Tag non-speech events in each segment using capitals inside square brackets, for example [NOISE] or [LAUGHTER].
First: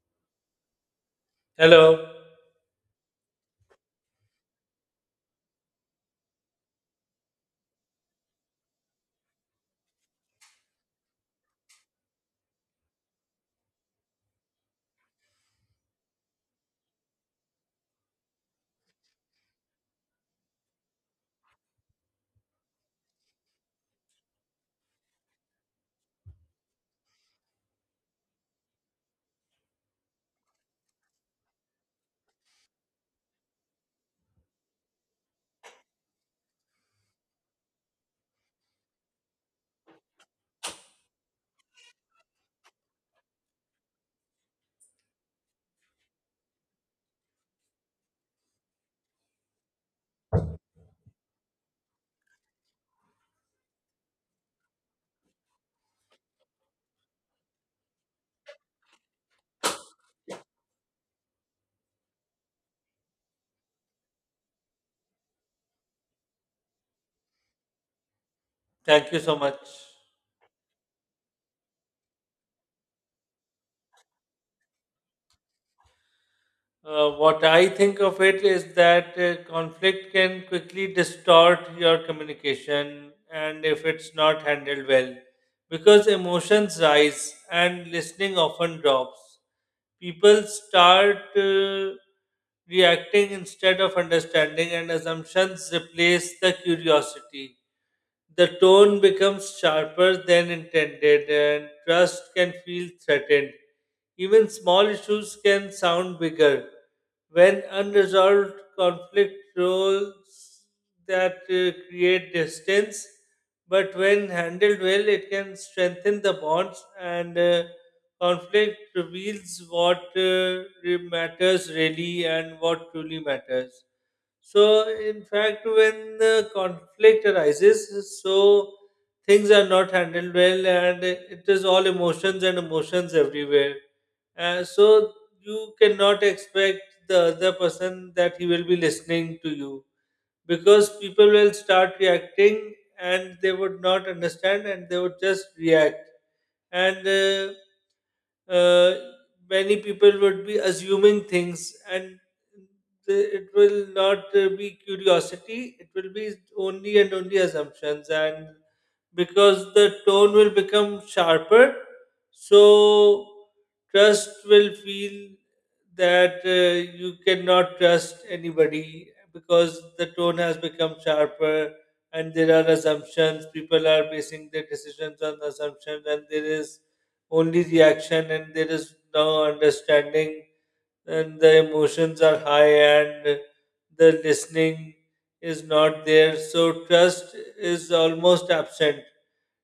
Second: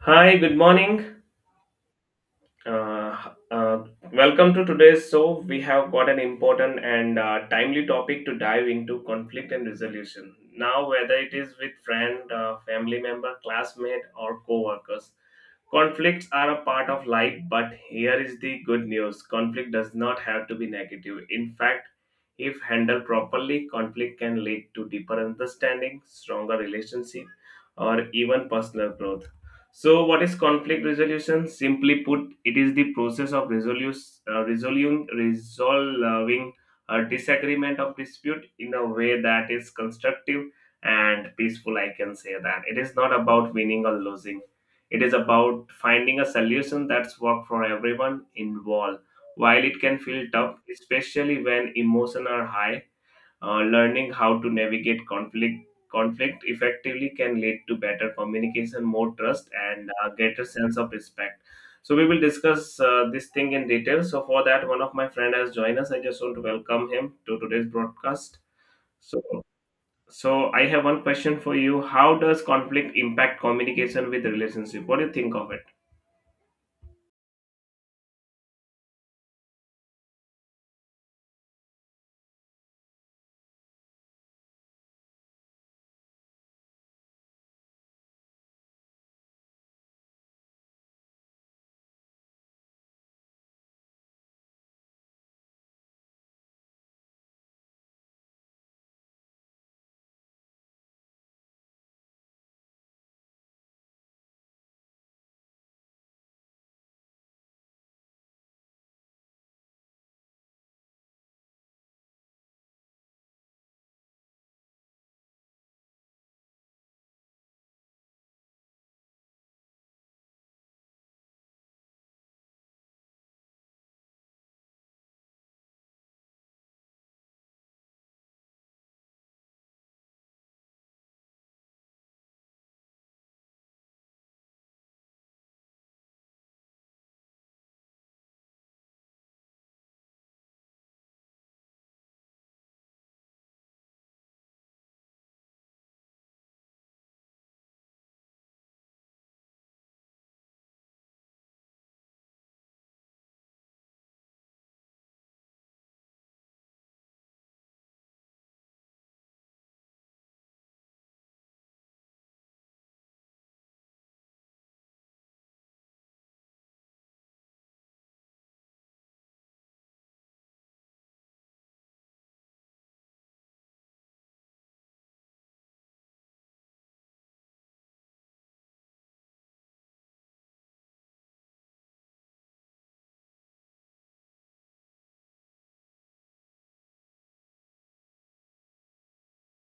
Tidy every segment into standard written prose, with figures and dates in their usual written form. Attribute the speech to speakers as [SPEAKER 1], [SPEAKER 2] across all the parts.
[SPEAKER 1] Hi, good morning.
[SPEAKER 2] Hello.
[SPEAKER 1] Uh, uh, Welcome to today's show. We have got an important and timely topic to dive into conflict and resolution. Now, whether it is with friend, family member, classmate, or co-workers, conflicts are a part of life. But here is the good news: conflict does not have to be negative. In fact, if handled properly, conflict can lead to deeper understanding, stronger relationship, or even personal growth. So, what is conflict resolution? Simply put, it is the process of resolving a disagreement of dispute in a way that is constructive and peaceful. I can say that it is not about winning or losing. It is about finding a solution that's work for everyone involved. While it can feel tough, especially when emotions are high, learning how to navigate conflict effectively can lead to better communication, more trust, and greater sense of respect. So we will discuss this thing in detail. So for that, one of my friend has joined us. I just want to welcome him to today's broadcast.
[SPEAKER 2] Thank you
[SPEAKER 1] So
[SPEAKER 2] so much.
[SPEAKER 1] so I have one question for you. How does conflict impact communication with relationship? What do you think of it?
[SPEAKER 2] What I think of it is that conflict can quickly distort your communication, and if it's not handled well, because emotions rise and listening often drops. People start reacting instead of understanding, and assumptions replace the curiosity. The tone becomes sharper than intended, and trust can feel threatened. Even small issues can sound bigger. When unresolved conflict roles that create distance, but when handled well, it can strengthen the bonds, and conflict reveals what matters really and what truly matters. So, in fact, when the conflict arises, so things are not handled well, and it is all emotions and emotions everywhere. So, you cannot expect the other person that he will be listening to you, because people will start reacting and they would not understand and they would just react. And uh, Many people would be assuming things, and it will not be curiosity, it will be only and only assumptions, and because the tone will become sharper, so trust will feel that you cannot trust anybody, because the tone has become sharper, and there are assumptions, people are basing their decisions on assumptions, and there is only reaction and there is no understanding, and the emotions are high, and the listening is not there, so trust is almost absent,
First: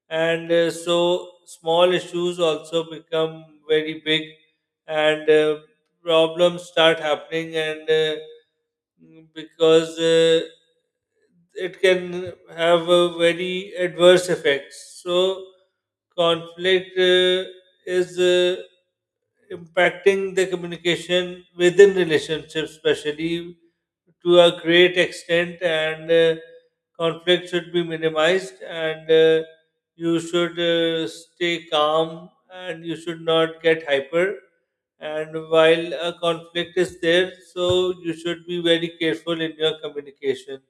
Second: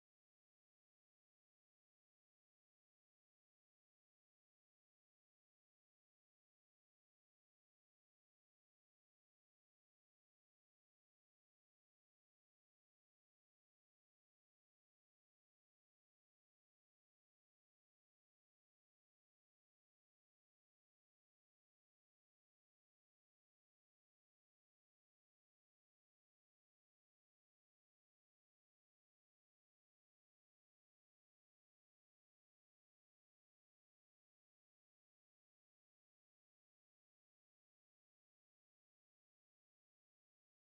[SPEAKER 2] and so small issues also become very big, and problems start happening, and because it can have a very adverse effects. So conflict is impacting the communication within relationships, especially to a great extent, and conflict should be minimized, and you should stay calm, and you should not get hyper. And while a conflict is there, so you should be very careful in your communication.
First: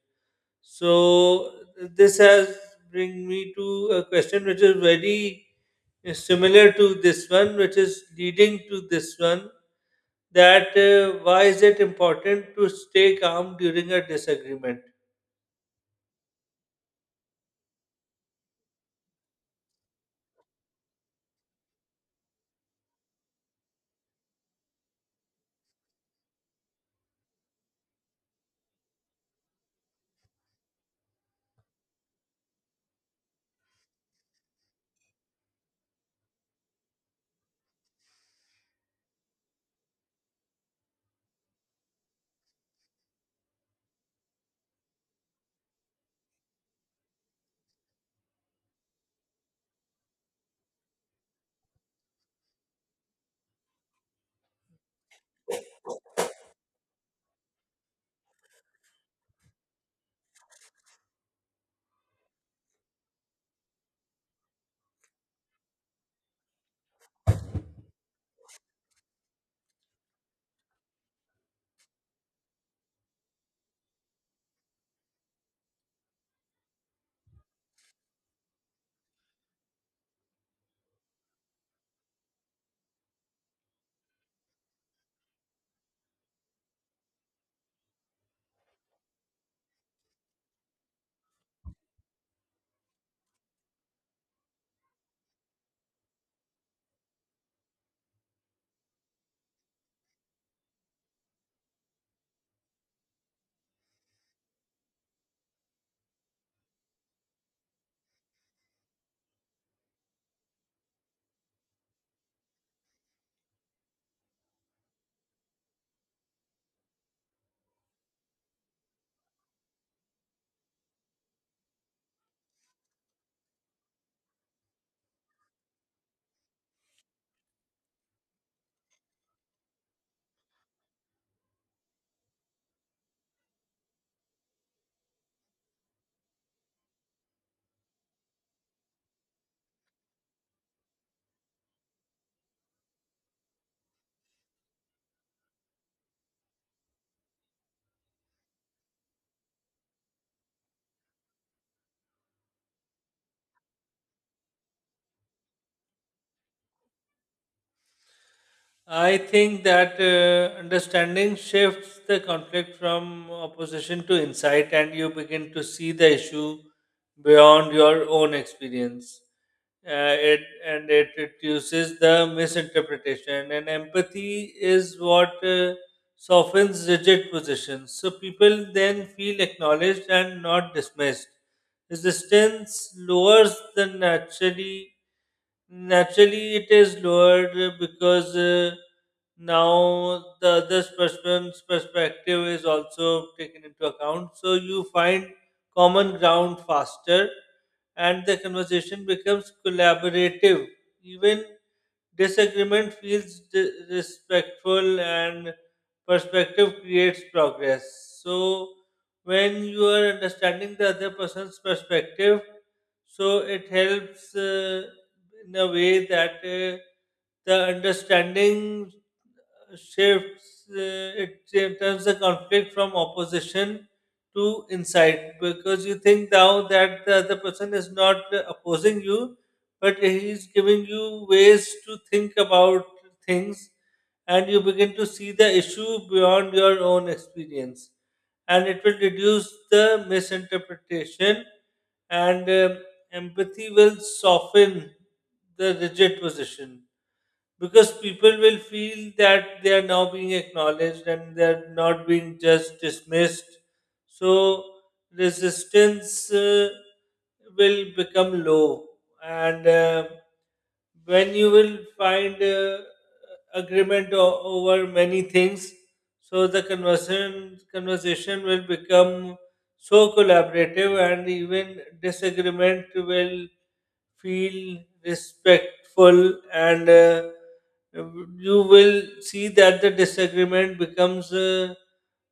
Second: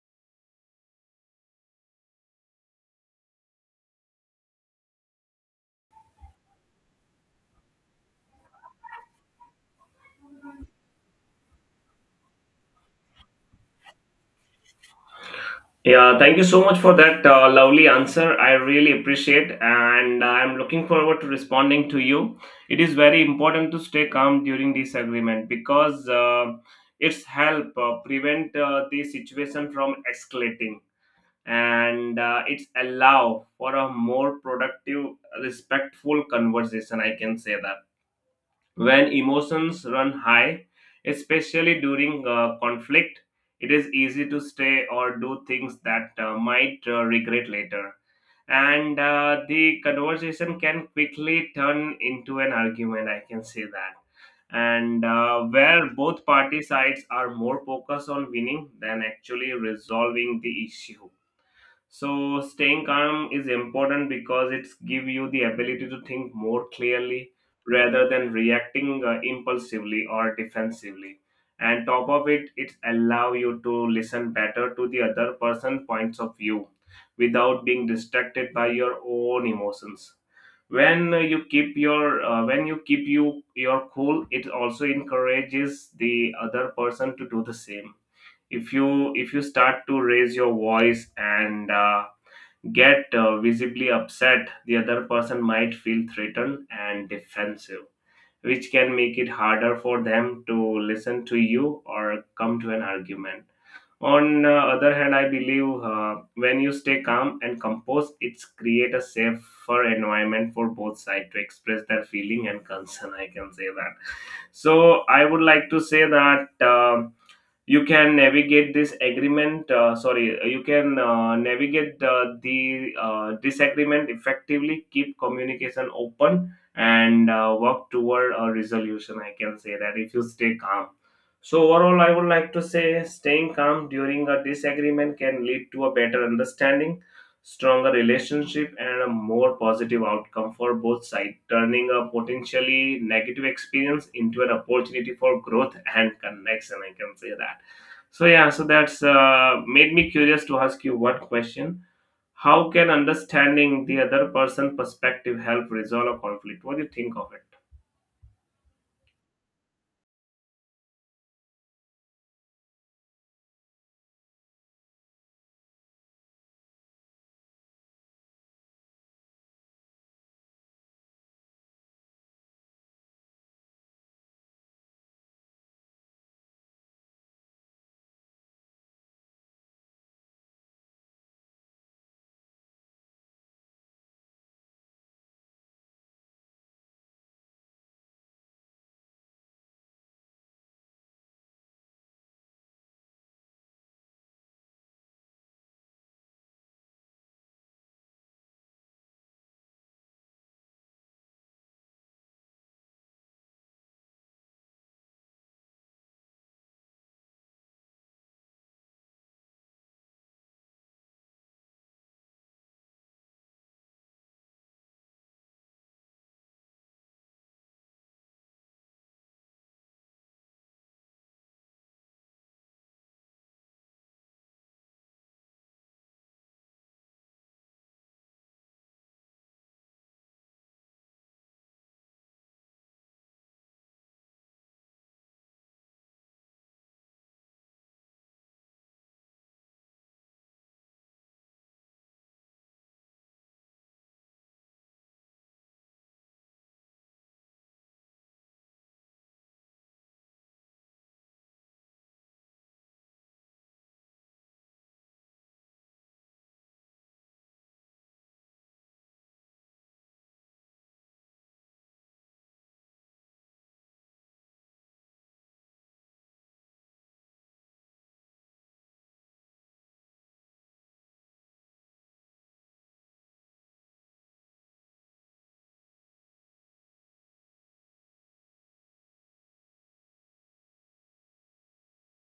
[SPEAKER 2] So this has bring me to a question which is very similar to this one, which is leading to this one. That why is it important to stay calm during a disagreement?
[SPEAKER 1] Yeah, thank you so much for that lovely answer. I really appreciate and I'm looking forward to responding to you. It is very important to stay calm during disagreement because it's help prevent the situation from escalating and it's allow for a more productive respectful conversation. I can say that when emotions run high, especially during conflict, it is easy to stay or do things that might regret later. And the conversation can quickly turn into an argument, I can say that. And where both party sides are more focused on winning than actually resolving the issue, so staying calm is important because it's give you the ability to think more clearly rather than reacting impulsively or defensively. And top of it, it allow you to listen better to the other person points of view without being distracted by your own emotions. When you keep your when you keep you your cool, it also encourages the other person to do the same. If you start to raise your voice and get visibly upset, the other person might feel threatened and defensive, which can make it harder for them to listen to you or come to an argument. On the other hand, I believe when you stay calm and composed, it's create a safer environment for both sides to express their feeling and concern. I can say that. So I would like to say that. You can navigate this agreement sorry you can navigate the disagreement effectively, keep communication open, and work toward a resolution. I can say that if you stay calm, so overall I would like to say staying calm during a disagreement can lead to a better understanding, stronger relationship, and a more positive outcome for both sides, turning a potentially negative experience into an opportunity for growth and connection. I can say that. So yeah, so that's made me curious to ask you one question. How can understanding the other person' perspective help resolve a conflict? What do you think of it?
[SPEAKER 2] I think that understanding shifts the conflict from opposition to insight, and you begin to see the issue beyond your own experience. It and it reduces the misinterpretation, and empathy is what softens rigid positions. So people then feel acknowledged and not dismissed. Resistance lowers the naturally Naturally, it is lowered because now the other person's perspective is also taken into account. So you find common ground faster, and the conversation becomes collaborative. Even disagreement feels respectful, and perspective creates progress. So when you are understanding the other person's perspective, so it helps. In a way that the understanding shifts, it turns the conflict from opposition to insight, because you think now that the other person is not opposing you, but he is giving you ways to think about things, and you begin to see the issue beyond your own experience, and it will reduce the misinterpretation, and empathy will soften the rigid position, because people will feel that they are now being acknowledged and they're not being just dismissed. So resistance will become low, and when you will find agreement over many things, so the conversation will become so collaborative, and even disagreement will feel respectful, and you will see that the disagreement becomes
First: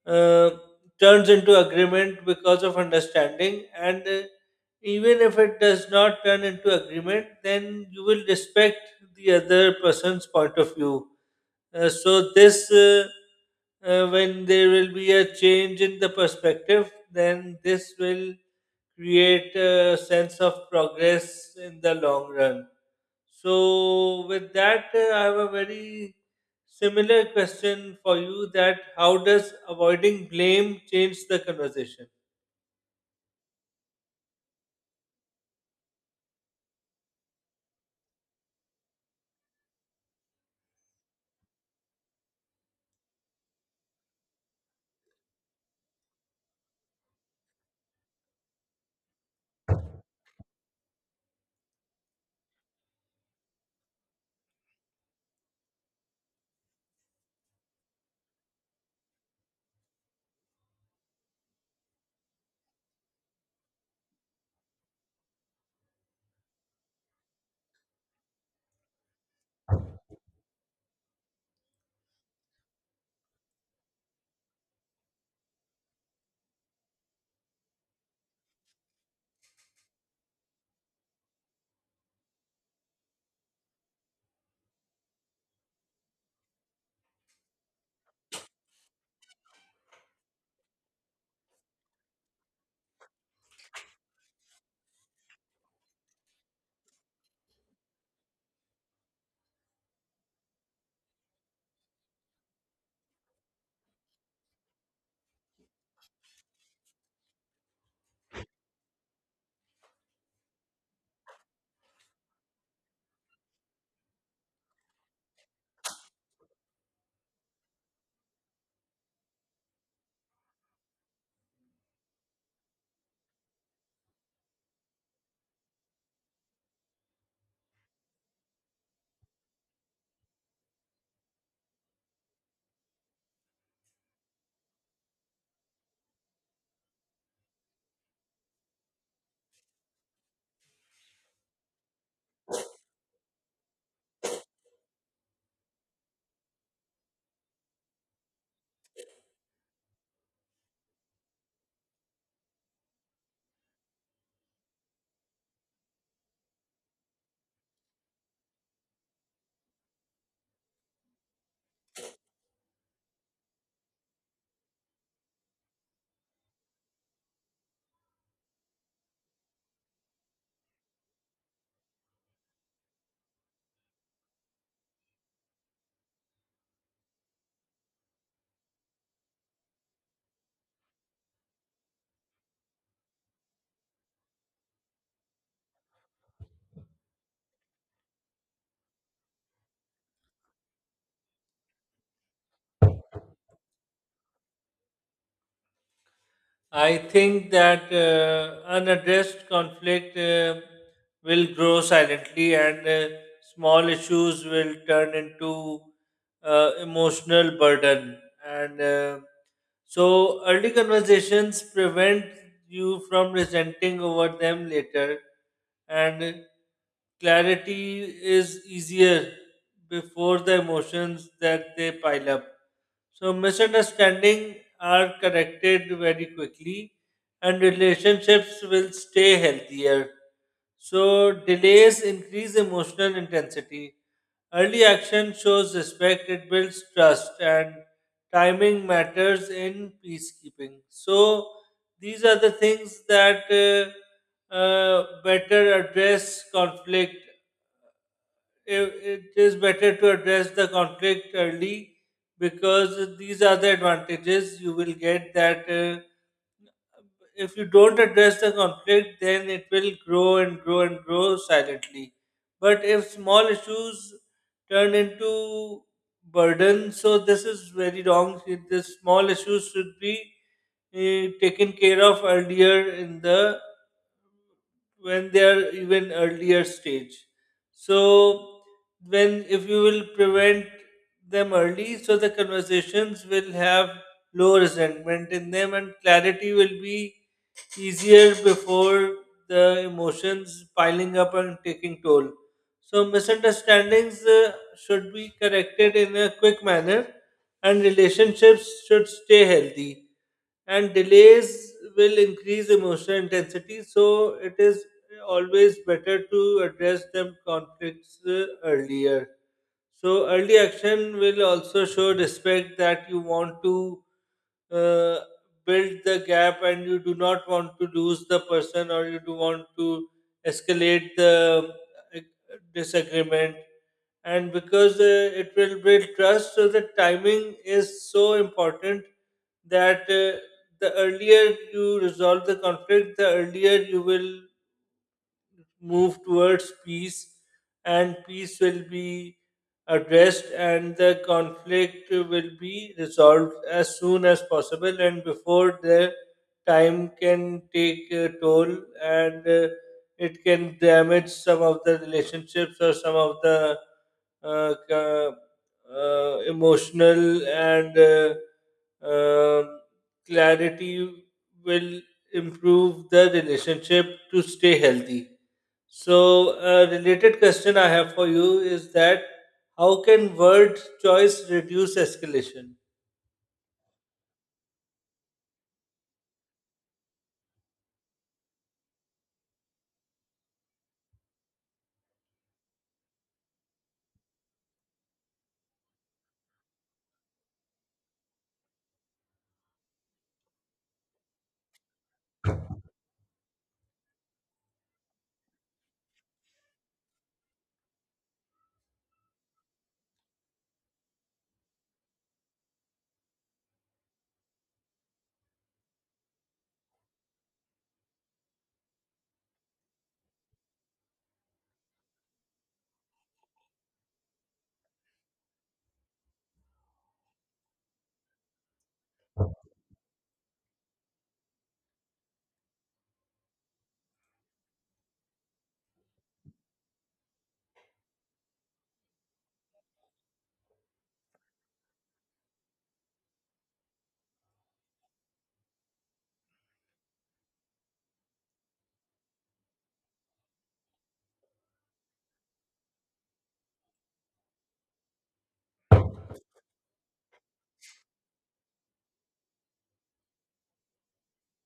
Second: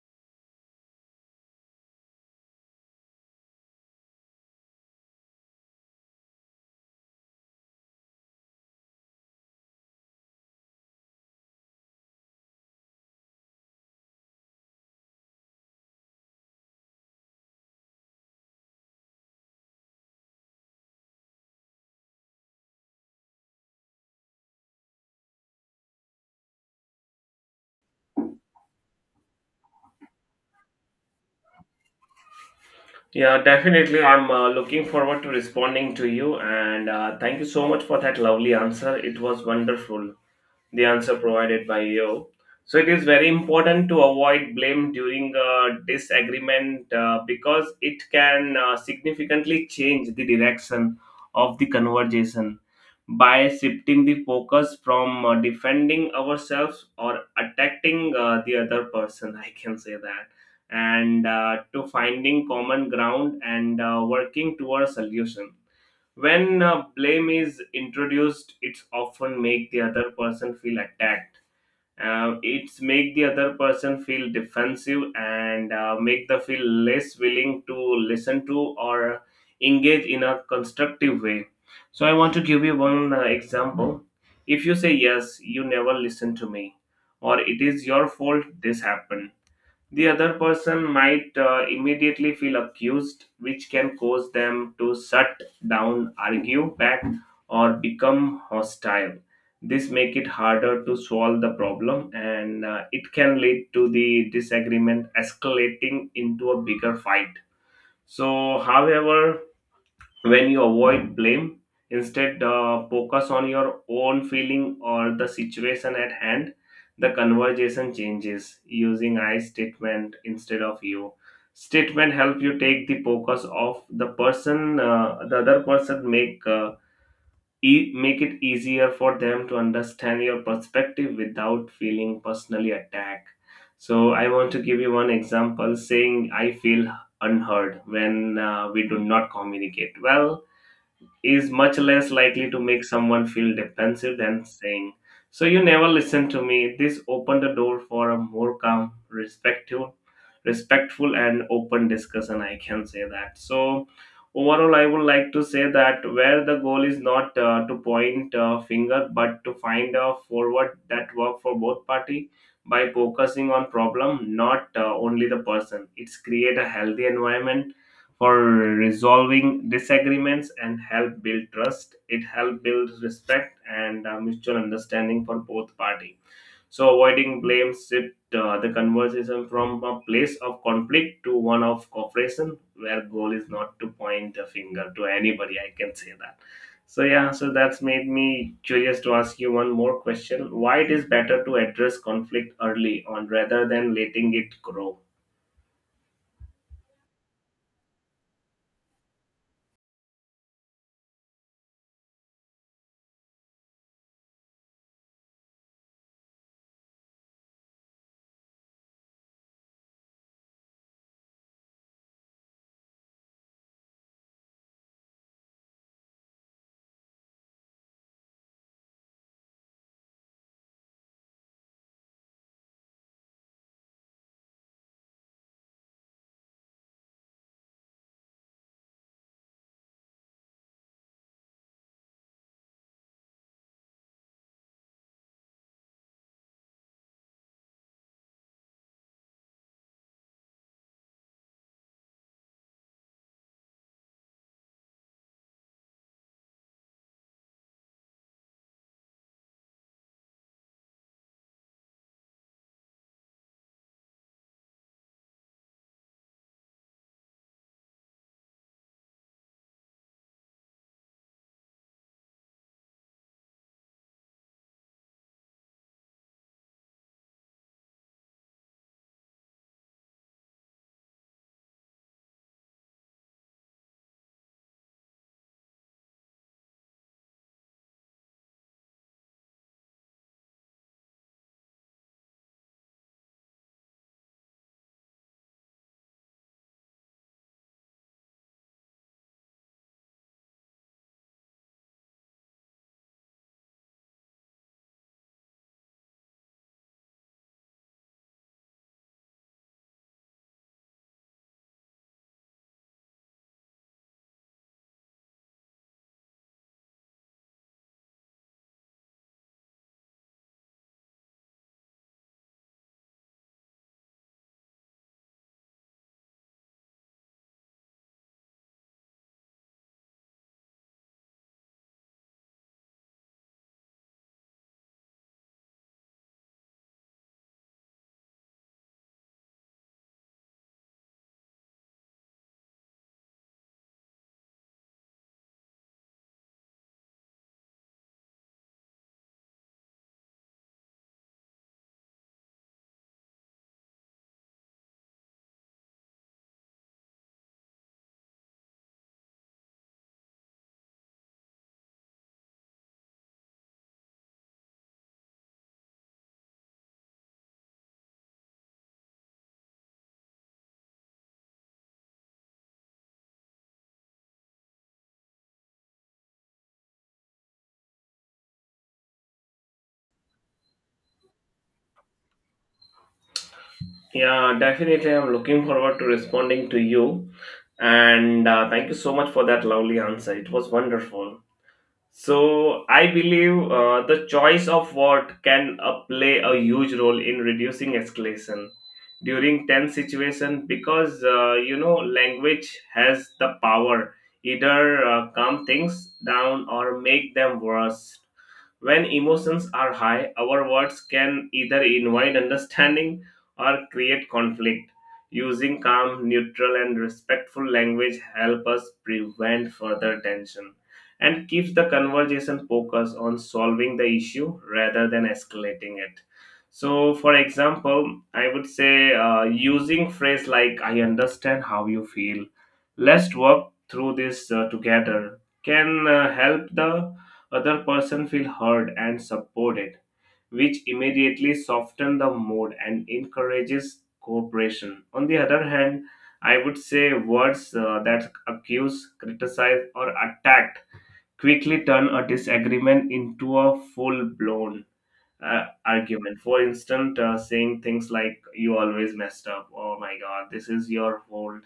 [SPEAKER 2] uh, turns into agreement because of understanding, and even if it does not turn into agreement, then you will respect the other person's point of view. So when there will be a change in the perspective, then this will create a sense of progress in the long run. So with that, I have a very similar question for you: that how does avoiding blame change the conversation?
[SPEAKER 1] Yeah, definitely. I'm looking forward to responding to you, and thank you so much for that lovely answer. It was wonderful, the answer provided by you. So it is very important to avoid blame during a disagreement because it can significantly change the direction of the conversation by shifting the focus from defending ourselves or attacking the other person. [LAUGHS] I can say that. And to finding common ground and working towards solution when blame is introduced, it's often make the other person feel attacked. It's make the other person feel defensive and make the feel less willing to listen to or engage in a constructive way. So I want to give you one example. If you say yes, you never listen to me, or it is your fault this happened, the other person might immediately feel accused, which can cause them to shut down, argue back, or become hostile. This make it harder to solve the problem, and it can lead to the disagreement escalating into a bigger fight. So, however, when you avoid blame instead focus on your own feeling or the situation at hand, the conversation changes. Using I statement instead of you statement help you take the focus off the other person, make make it easier for them to understand your perspective without feeling personally attacked. So I want to give you one example: saying I feel unheard when we do not communicate well is much less likely to make someone feel defensive than saying, so you never listen to me. This opened the door for a more calm, respectful and open discussion. I can say that. So overall, I would like to say that where the goal is not to point a finger, but to find a forward that work for both party by focusing on problem, not only the person. It's create a healthy environment for resolving disagreements and help build trust, it help build respect and mutual understanding for both party. So avoiding blame shift the conversation from a place of conflict to one of cooperation, where goal is not to point a finger to anybody. I can say that. So yeah, so that's made me curious to ask you one more question. Why it is better to address conflict early on rather than letting it grow?
[SPEAKER 2] I think that unaddressed conflict will grow silently, and small issues will turn into emotional burden. And so early conversations prevent you from resenting over them later, and clarity is easier before the emotions that they pile up. So misunderstanding are corrected very quickly, and relationships will stay healthier. So delays increase emotional intensity. Early action shows respect, it builds trust, and timing matters in peacekeeping. So these are the things that better address conflict. It is better to address the conflict early, because these are the advantages you will get, that if you don't address the conflict, then it will grow and grow and grow silently. But if small issues turn into burden, so this is very wrong. The small issues should be taken care of earlier, in the when they are even earlier stage. So when if you will prevent them early, so the conversations will have low resentment in them, and clarity will be easier before the emotions piling up and taking toll. So, misunderstandings should be corrected in a quick manner, and relationships should stay healthy. And delays will increase emotional intensity, so it is always better to address them conflicts earlier. So early action will also show respect, that you want to uh, build the gap and you do not want to lose the person, or you do want to escalate the uh, disagreement. And because it will build trust, so the timing is so important, that the earlier you resolve the conflict, the earlier you will move towards peace, and peace will be addressed and the conflict will be resolved as soon as possible, and before the time can take a toll, and it can damage some of the relationships or some of the uh, ca- emotional, and um clarity will improve the relationship to stay healthy. So, a related question I have for you is that how can word choice reduce escalation?
[SPEAKER 1] Yeah, definitely. I'm looking forward to responding to you. And thank you so much for that lovely answer. It was wonderful. So, I believe the choice of what can play a huge role in reducing escalation during tense situation, because you know language has the power either calm things down or make them worse. When emotions are high, our words can either invite understanding or create conflict. Using calm, neutral, and respectful language help us prevent further tension and keeps the conversation focused on solving the issue rather than escalating it. So, for example, I would say using phrase like "I understand how you feel," "Let's work through this together" can help the other person feel heard and supported, which immediately soften the mood and encourages cooperation. On the other hand, I would say words that accuse, criticize, or attack quickly turn a disagreement into a full-blown argument. For instance, saying things like "You always messed up," "Oh my God, this is your fault,"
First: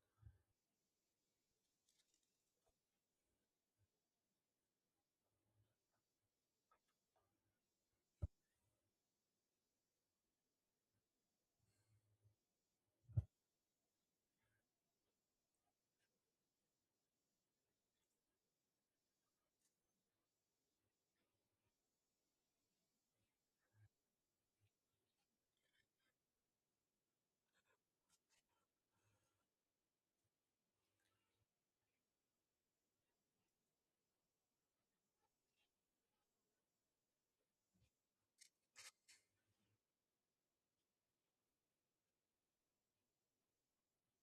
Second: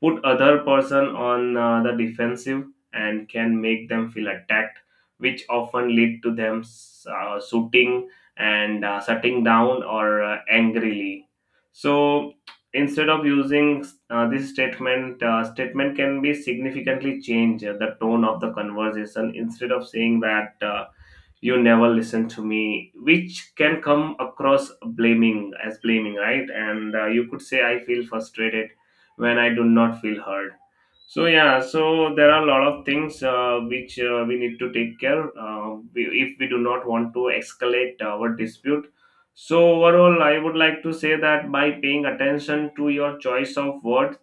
[SPEAKER 1] put other person on the defensive and can make them feel attacked, which often lead to them shooting and shutting down or angrily. So instead of using this statement can be significantly change the tone of the conversation. Instead of saying that you never listen to me, which can come across blaming right, and you could say I feel frustrated when I do not feel heard. So yeah, so there are a lot of things which we need to take care, if we do not want to escalate our dispute. So overall I would like to say that by paying attention to your choice of words,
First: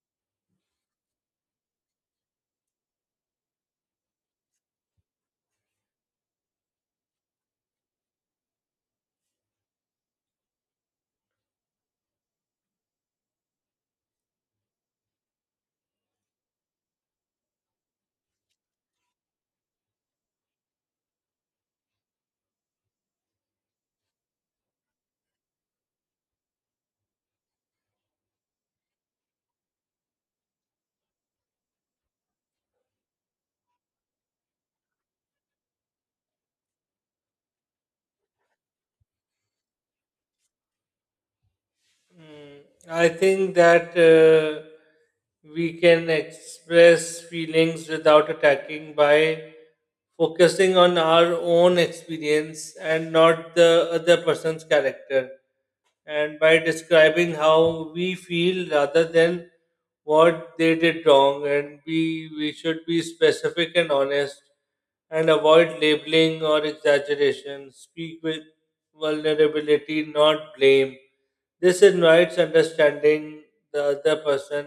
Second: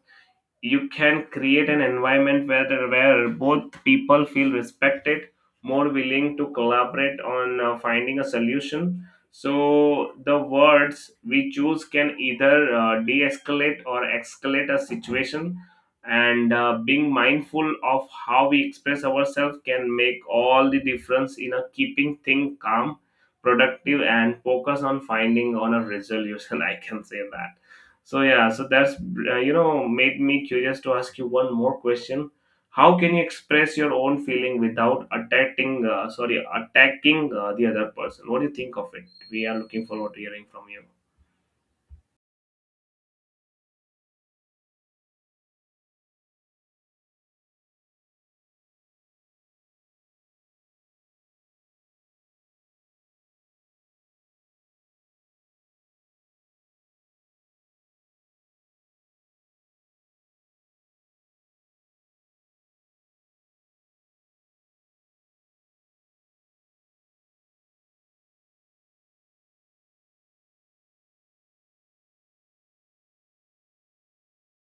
[SPEAKER 1] you can create an environment where both people feel respected, more willing to collaborate on finding a solution. So the words we choose can either de-escalate or escalate a situation, and being mindful of how we express ourselves can make all the difference in a keeping things calm, productive, and focus on finding on a resolution. [LAUGHS] I can say that. So yeah, so that's made me curious to ask you one more question. How can you express your own feeling without attacking? Attacking the other person. What do you think of it? We are looking forward to hearing from you.
[SPEAKER 2] Mm, I think that we can express feelings without attacking by focusing on our own experience and not the other person's character, and by describing how we feel rather than what they did wrong. And we should be specific and honest, and avoid labeling or exaggeration. Speak with vulnerability, not blame. This invites understanding, the other person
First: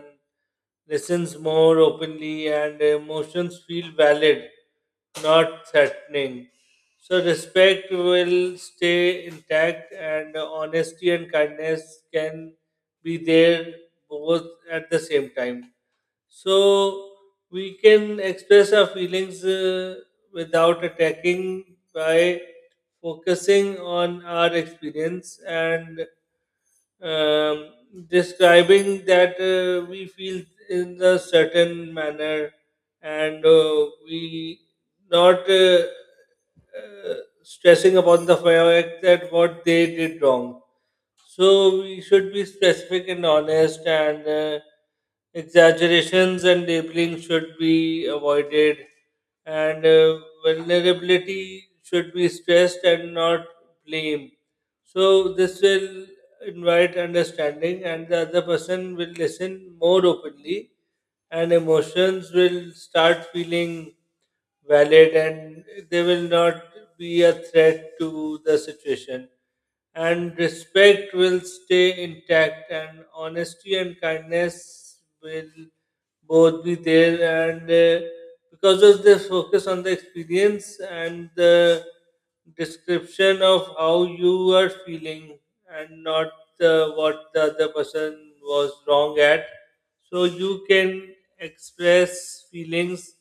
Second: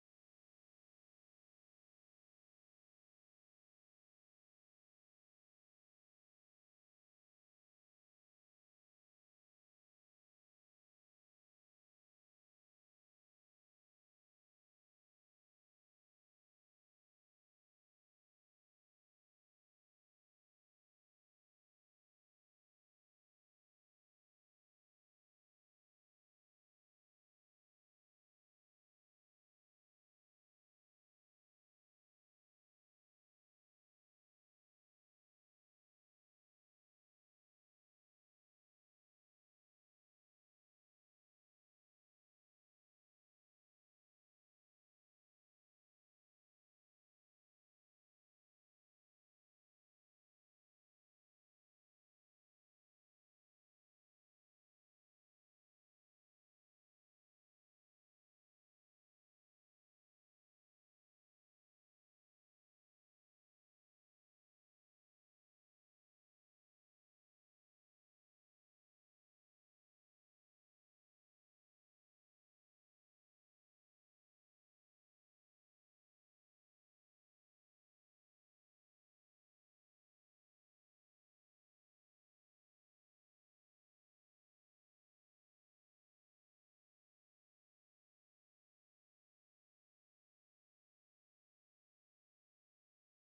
[SPEAKER 2] listens more openly, and emotions feel valid, not threatening. So respect will stay intact, and honesty and kindness can be there both at the same time. So we can express our feelings without attacking by focusing on our experience, and um, describing that we feel in a certain manner, and we not uh, stressing upon the fact that what they did wrong. So we should be specific and honest, and exaggerations and labeling should be avoided, and vulnerability should be stressed and not blamed. So this will invite understanding, and the other person will listen more openly, and emotions will start feeling valid, and they will not be a threat to the situation. And respect will stay intact, and honesty and kindness will both be there, and because of this focus on the experience and the description of how you are feeling and not the, what the other person was wrong at, so you can express feelings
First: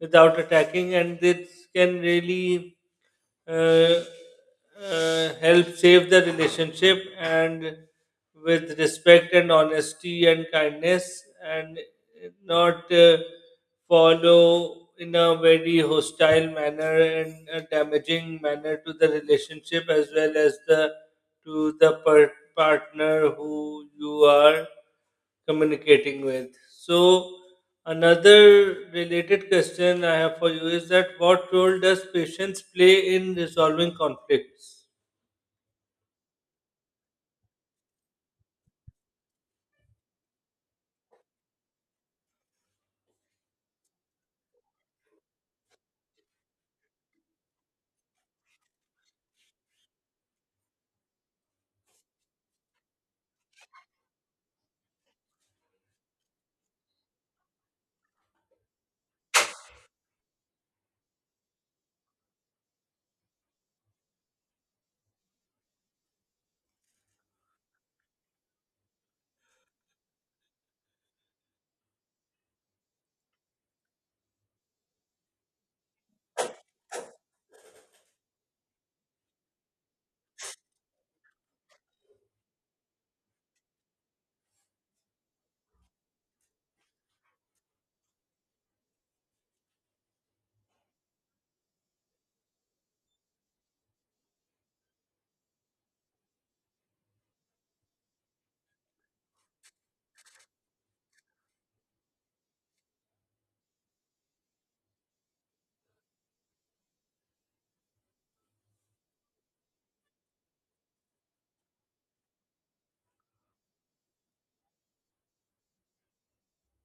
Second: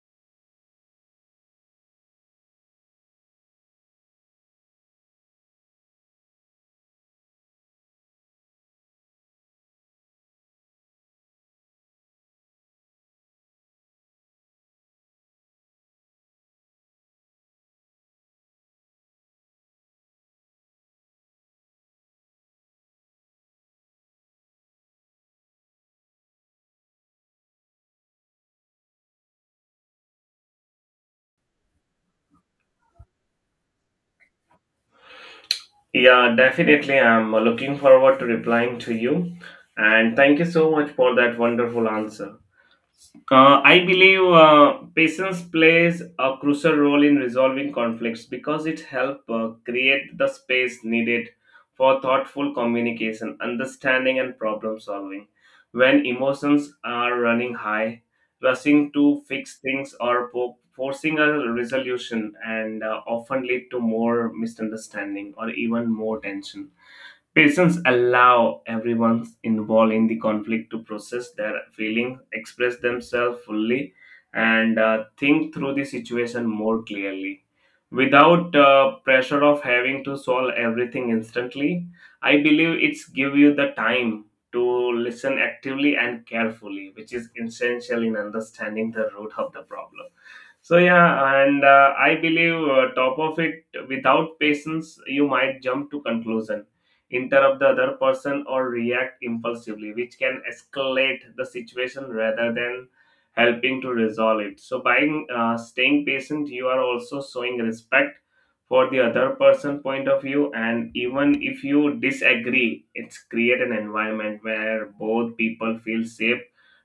[SPEAKER 2] without attacking, and this can really uh, help save the relationship, and with respect and honesty and kindness, and not follow in a very hostile manner and a damaging manner to the relationship, as well as the to the partner who you are communicating with. So, another related question I have for you is that what role does patience play in resolving conflicts?
[SPEAKER 1] Yeah, definitely. I'm looking forward to replying to you, and thank you so much for that wonderful answer. I believe patience plays a crucial role in resolving conflicts because it helps create the space needed for thoughtful communication, understanding, and problem solving. When emotions are running high, rushing to fix things or forcing a resolution and often lead to more misunderstanding or even more tension. Patients allow everyone involved in the conflict to process their feelings, express themselves fully, and think through the situation more clearly. Without pressure of having to solve everything instantly, I believe it's give you the time to listen actively and carefully, which is essential in understanding the root of the problem. So yeah, and I believe top of it, without patience, you might jump to conclusion, interrupt the other person, or react impulsively, which can escalate the situation rather than helping to resolve it. So by staying patient, you are also showing respect for the other person point of view, and even if you disagree, it's create an environment where both people feel safe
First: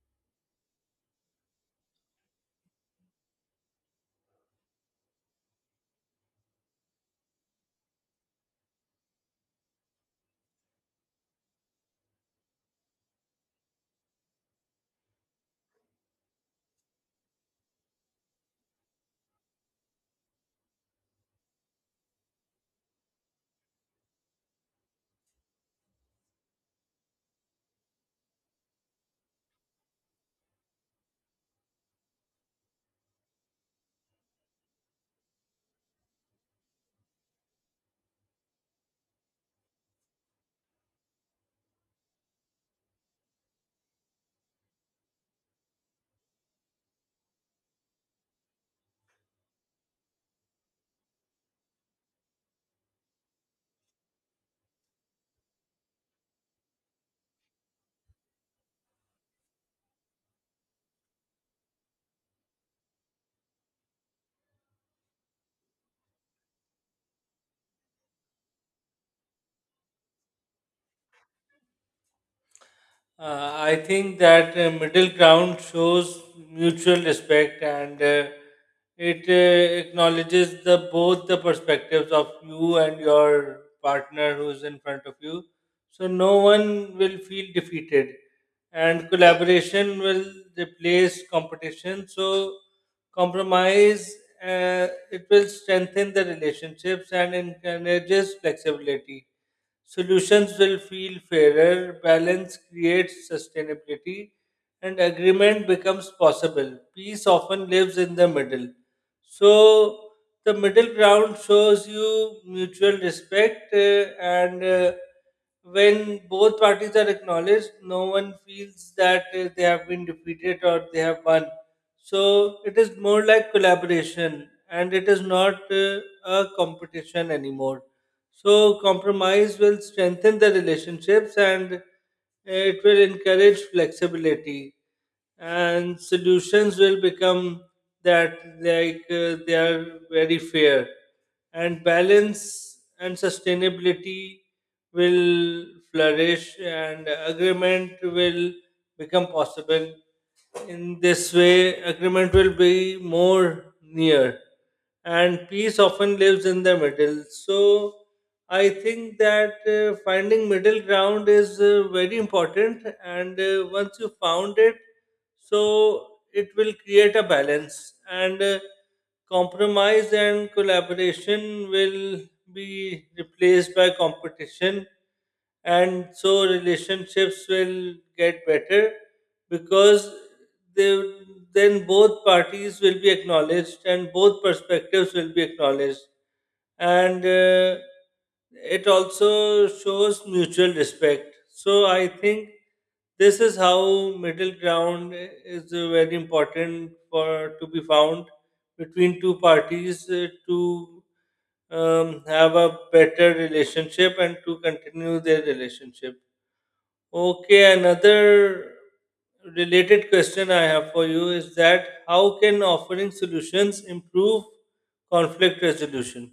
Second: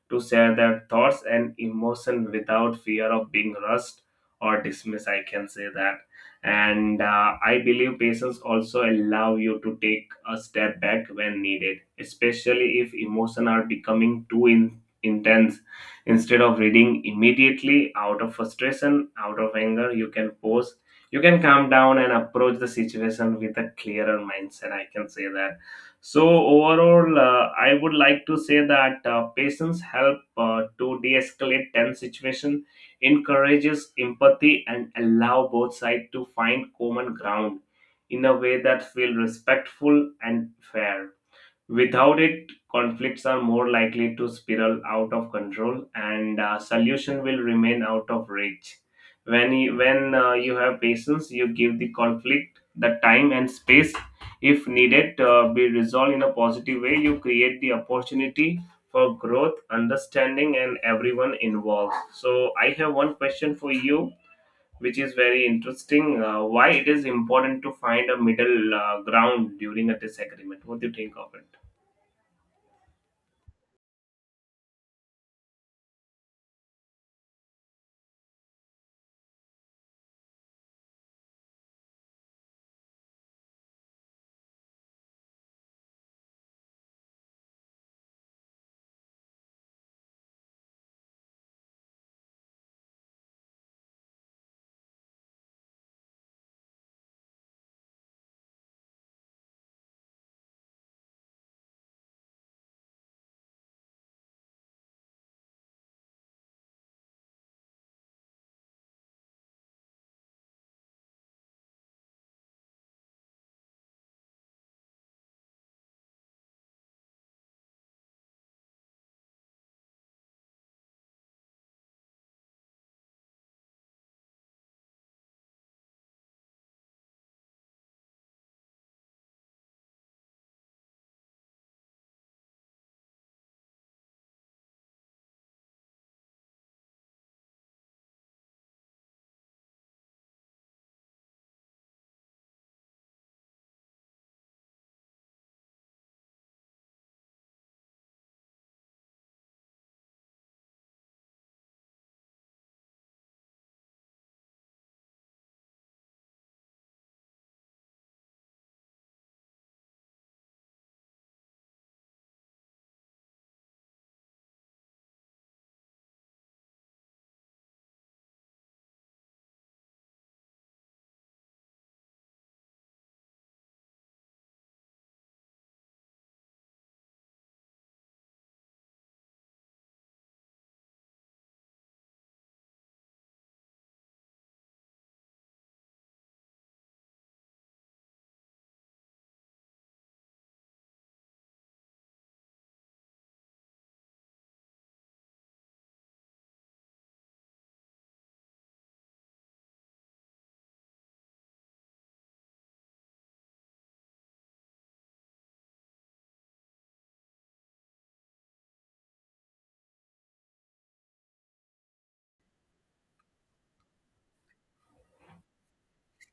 [SPEAKER 1] to share their thoughts and emotion without fear of being rushed or dismissed, I can say that. And I believe patients also allow you to take a step back when needed, especially if emotions are becoming intense. Instead of reading immediately out of frustration, out of anger, you can pause, you can calm down and approach the situation with a clearer mindset, I can say that. So overall, I would like to say that patience help to de-escalate tense situation, encourages empathy, and allow both sides to find common ground in a way that feel respectful and fair. Without it, conflicts are more likely to spiral out of control, and solution will remain out of reach. When you have patience, you give the conflict the time and space, if needed, be resolved in a positive way. You create the opportunity for growth, understanding, and everyone involved. So, I have one question for you, which is very interesting. Why it is important to find a middle ground during a disagreement? What do you think of it?
[SPEAKER 2] I think that middle ground shows mutual respect, and it acknowledges the both the perspectives of you and your partner who's in front of you. So no one will feel defeated, and collaboration will replace competition. So compromise, it will strengthen the relationships and encourages flexibility. Solutions will feel fairer, balance creates sustainability, and agreement becomes possible. Peace often lives in the middle. So, the middle ground shows you mutual respect, and when both parties are acknowledged, no one feels that they have been defeated or they have won. So, it is more like collaboration and it is not a competition anymore. So compromise will strengthen the relationships, and it will encourage flexibility, and solutions will become that, like they are very fair, and balance and sustainability will flourish, and agreement will become possible. In this way agreement will be more near, and peace often lives in the middle. So I think that finding middle ground is very important, and once you found it, so it will create a balance, and compromise and collaboration will be replaced by competition, and so relationships will get better, because they then both parties will be acknowledged and both perspectives will be acknowledged, and it also shows mutual respect. So I think this is how middle ground is very important for to be found between two parties to have a better relationship and to continue their relationship. Okay, another related question I have for you is that how can offering solutions improve conflict resolution?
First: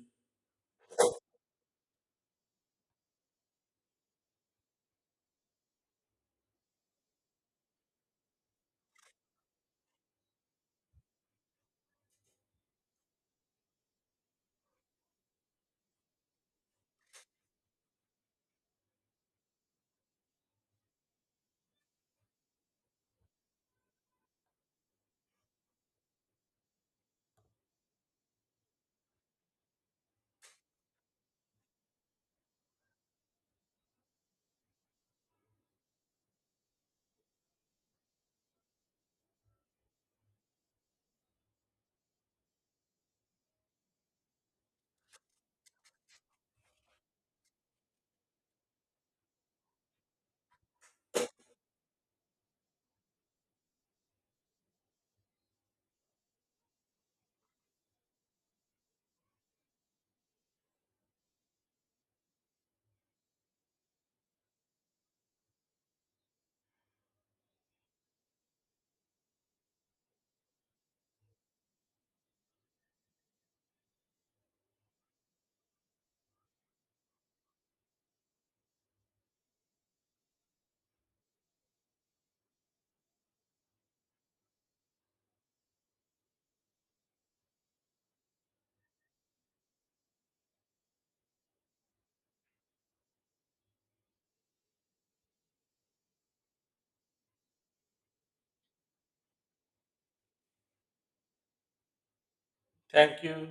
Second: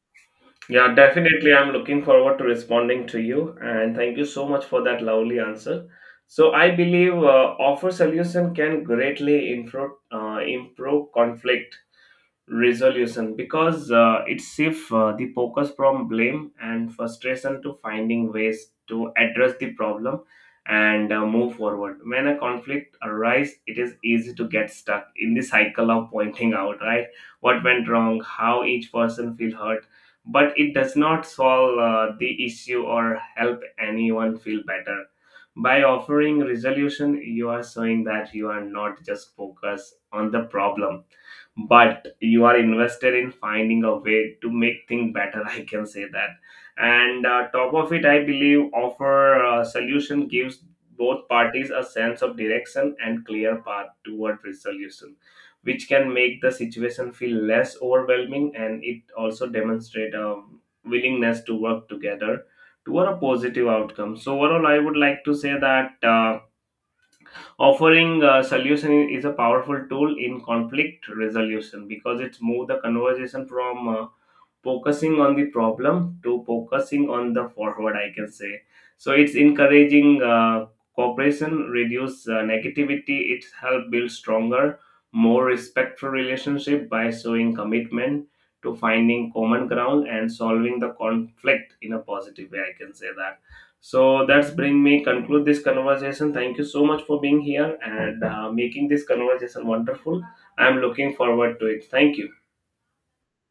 [SPEAKER 1] Yeah, definitely. I'm looking forward to responding to you, and thank you so much for that lovely answer. So I believe offer solution can greatly improve conflict resolution because it shifts the focus from blame and frustration to finding ways to address the problem and move forward. When a conflict arises, it is easy to get stuck in the cycle of pointing out right what went wrong, how each person feel hurt, but it does not solve the issue or help anyone feel better. By offering resolution, you are showing that you are not just focused on the problem, but you are invested in finding a way to make things better [LAUGHS] I can say that. And top of it, I believe offer solution gives both parties a sense of direction and clear path toward resolution, which can make the situation feel less overwhelming, and it also demonstrate a willingness to work together toward a positive outcome. So overall, I would like to say that offering a solution is a powerful tool in conflict resolution because it's moved the conversation from focusing on the problem to focusing on the forward, I can say. So it's encouraging cooperation, reduce negativity, it's help build stronger, more respectful relationship by showing commitment to finding common ground and solving the conflict in a positive way, I can say that. So that's bring me conclude this conversation. Thank you so much for being here and making this conversation wonderful. I'm looking forward to it. Thank you.
[SPEAKER 2] Thank you.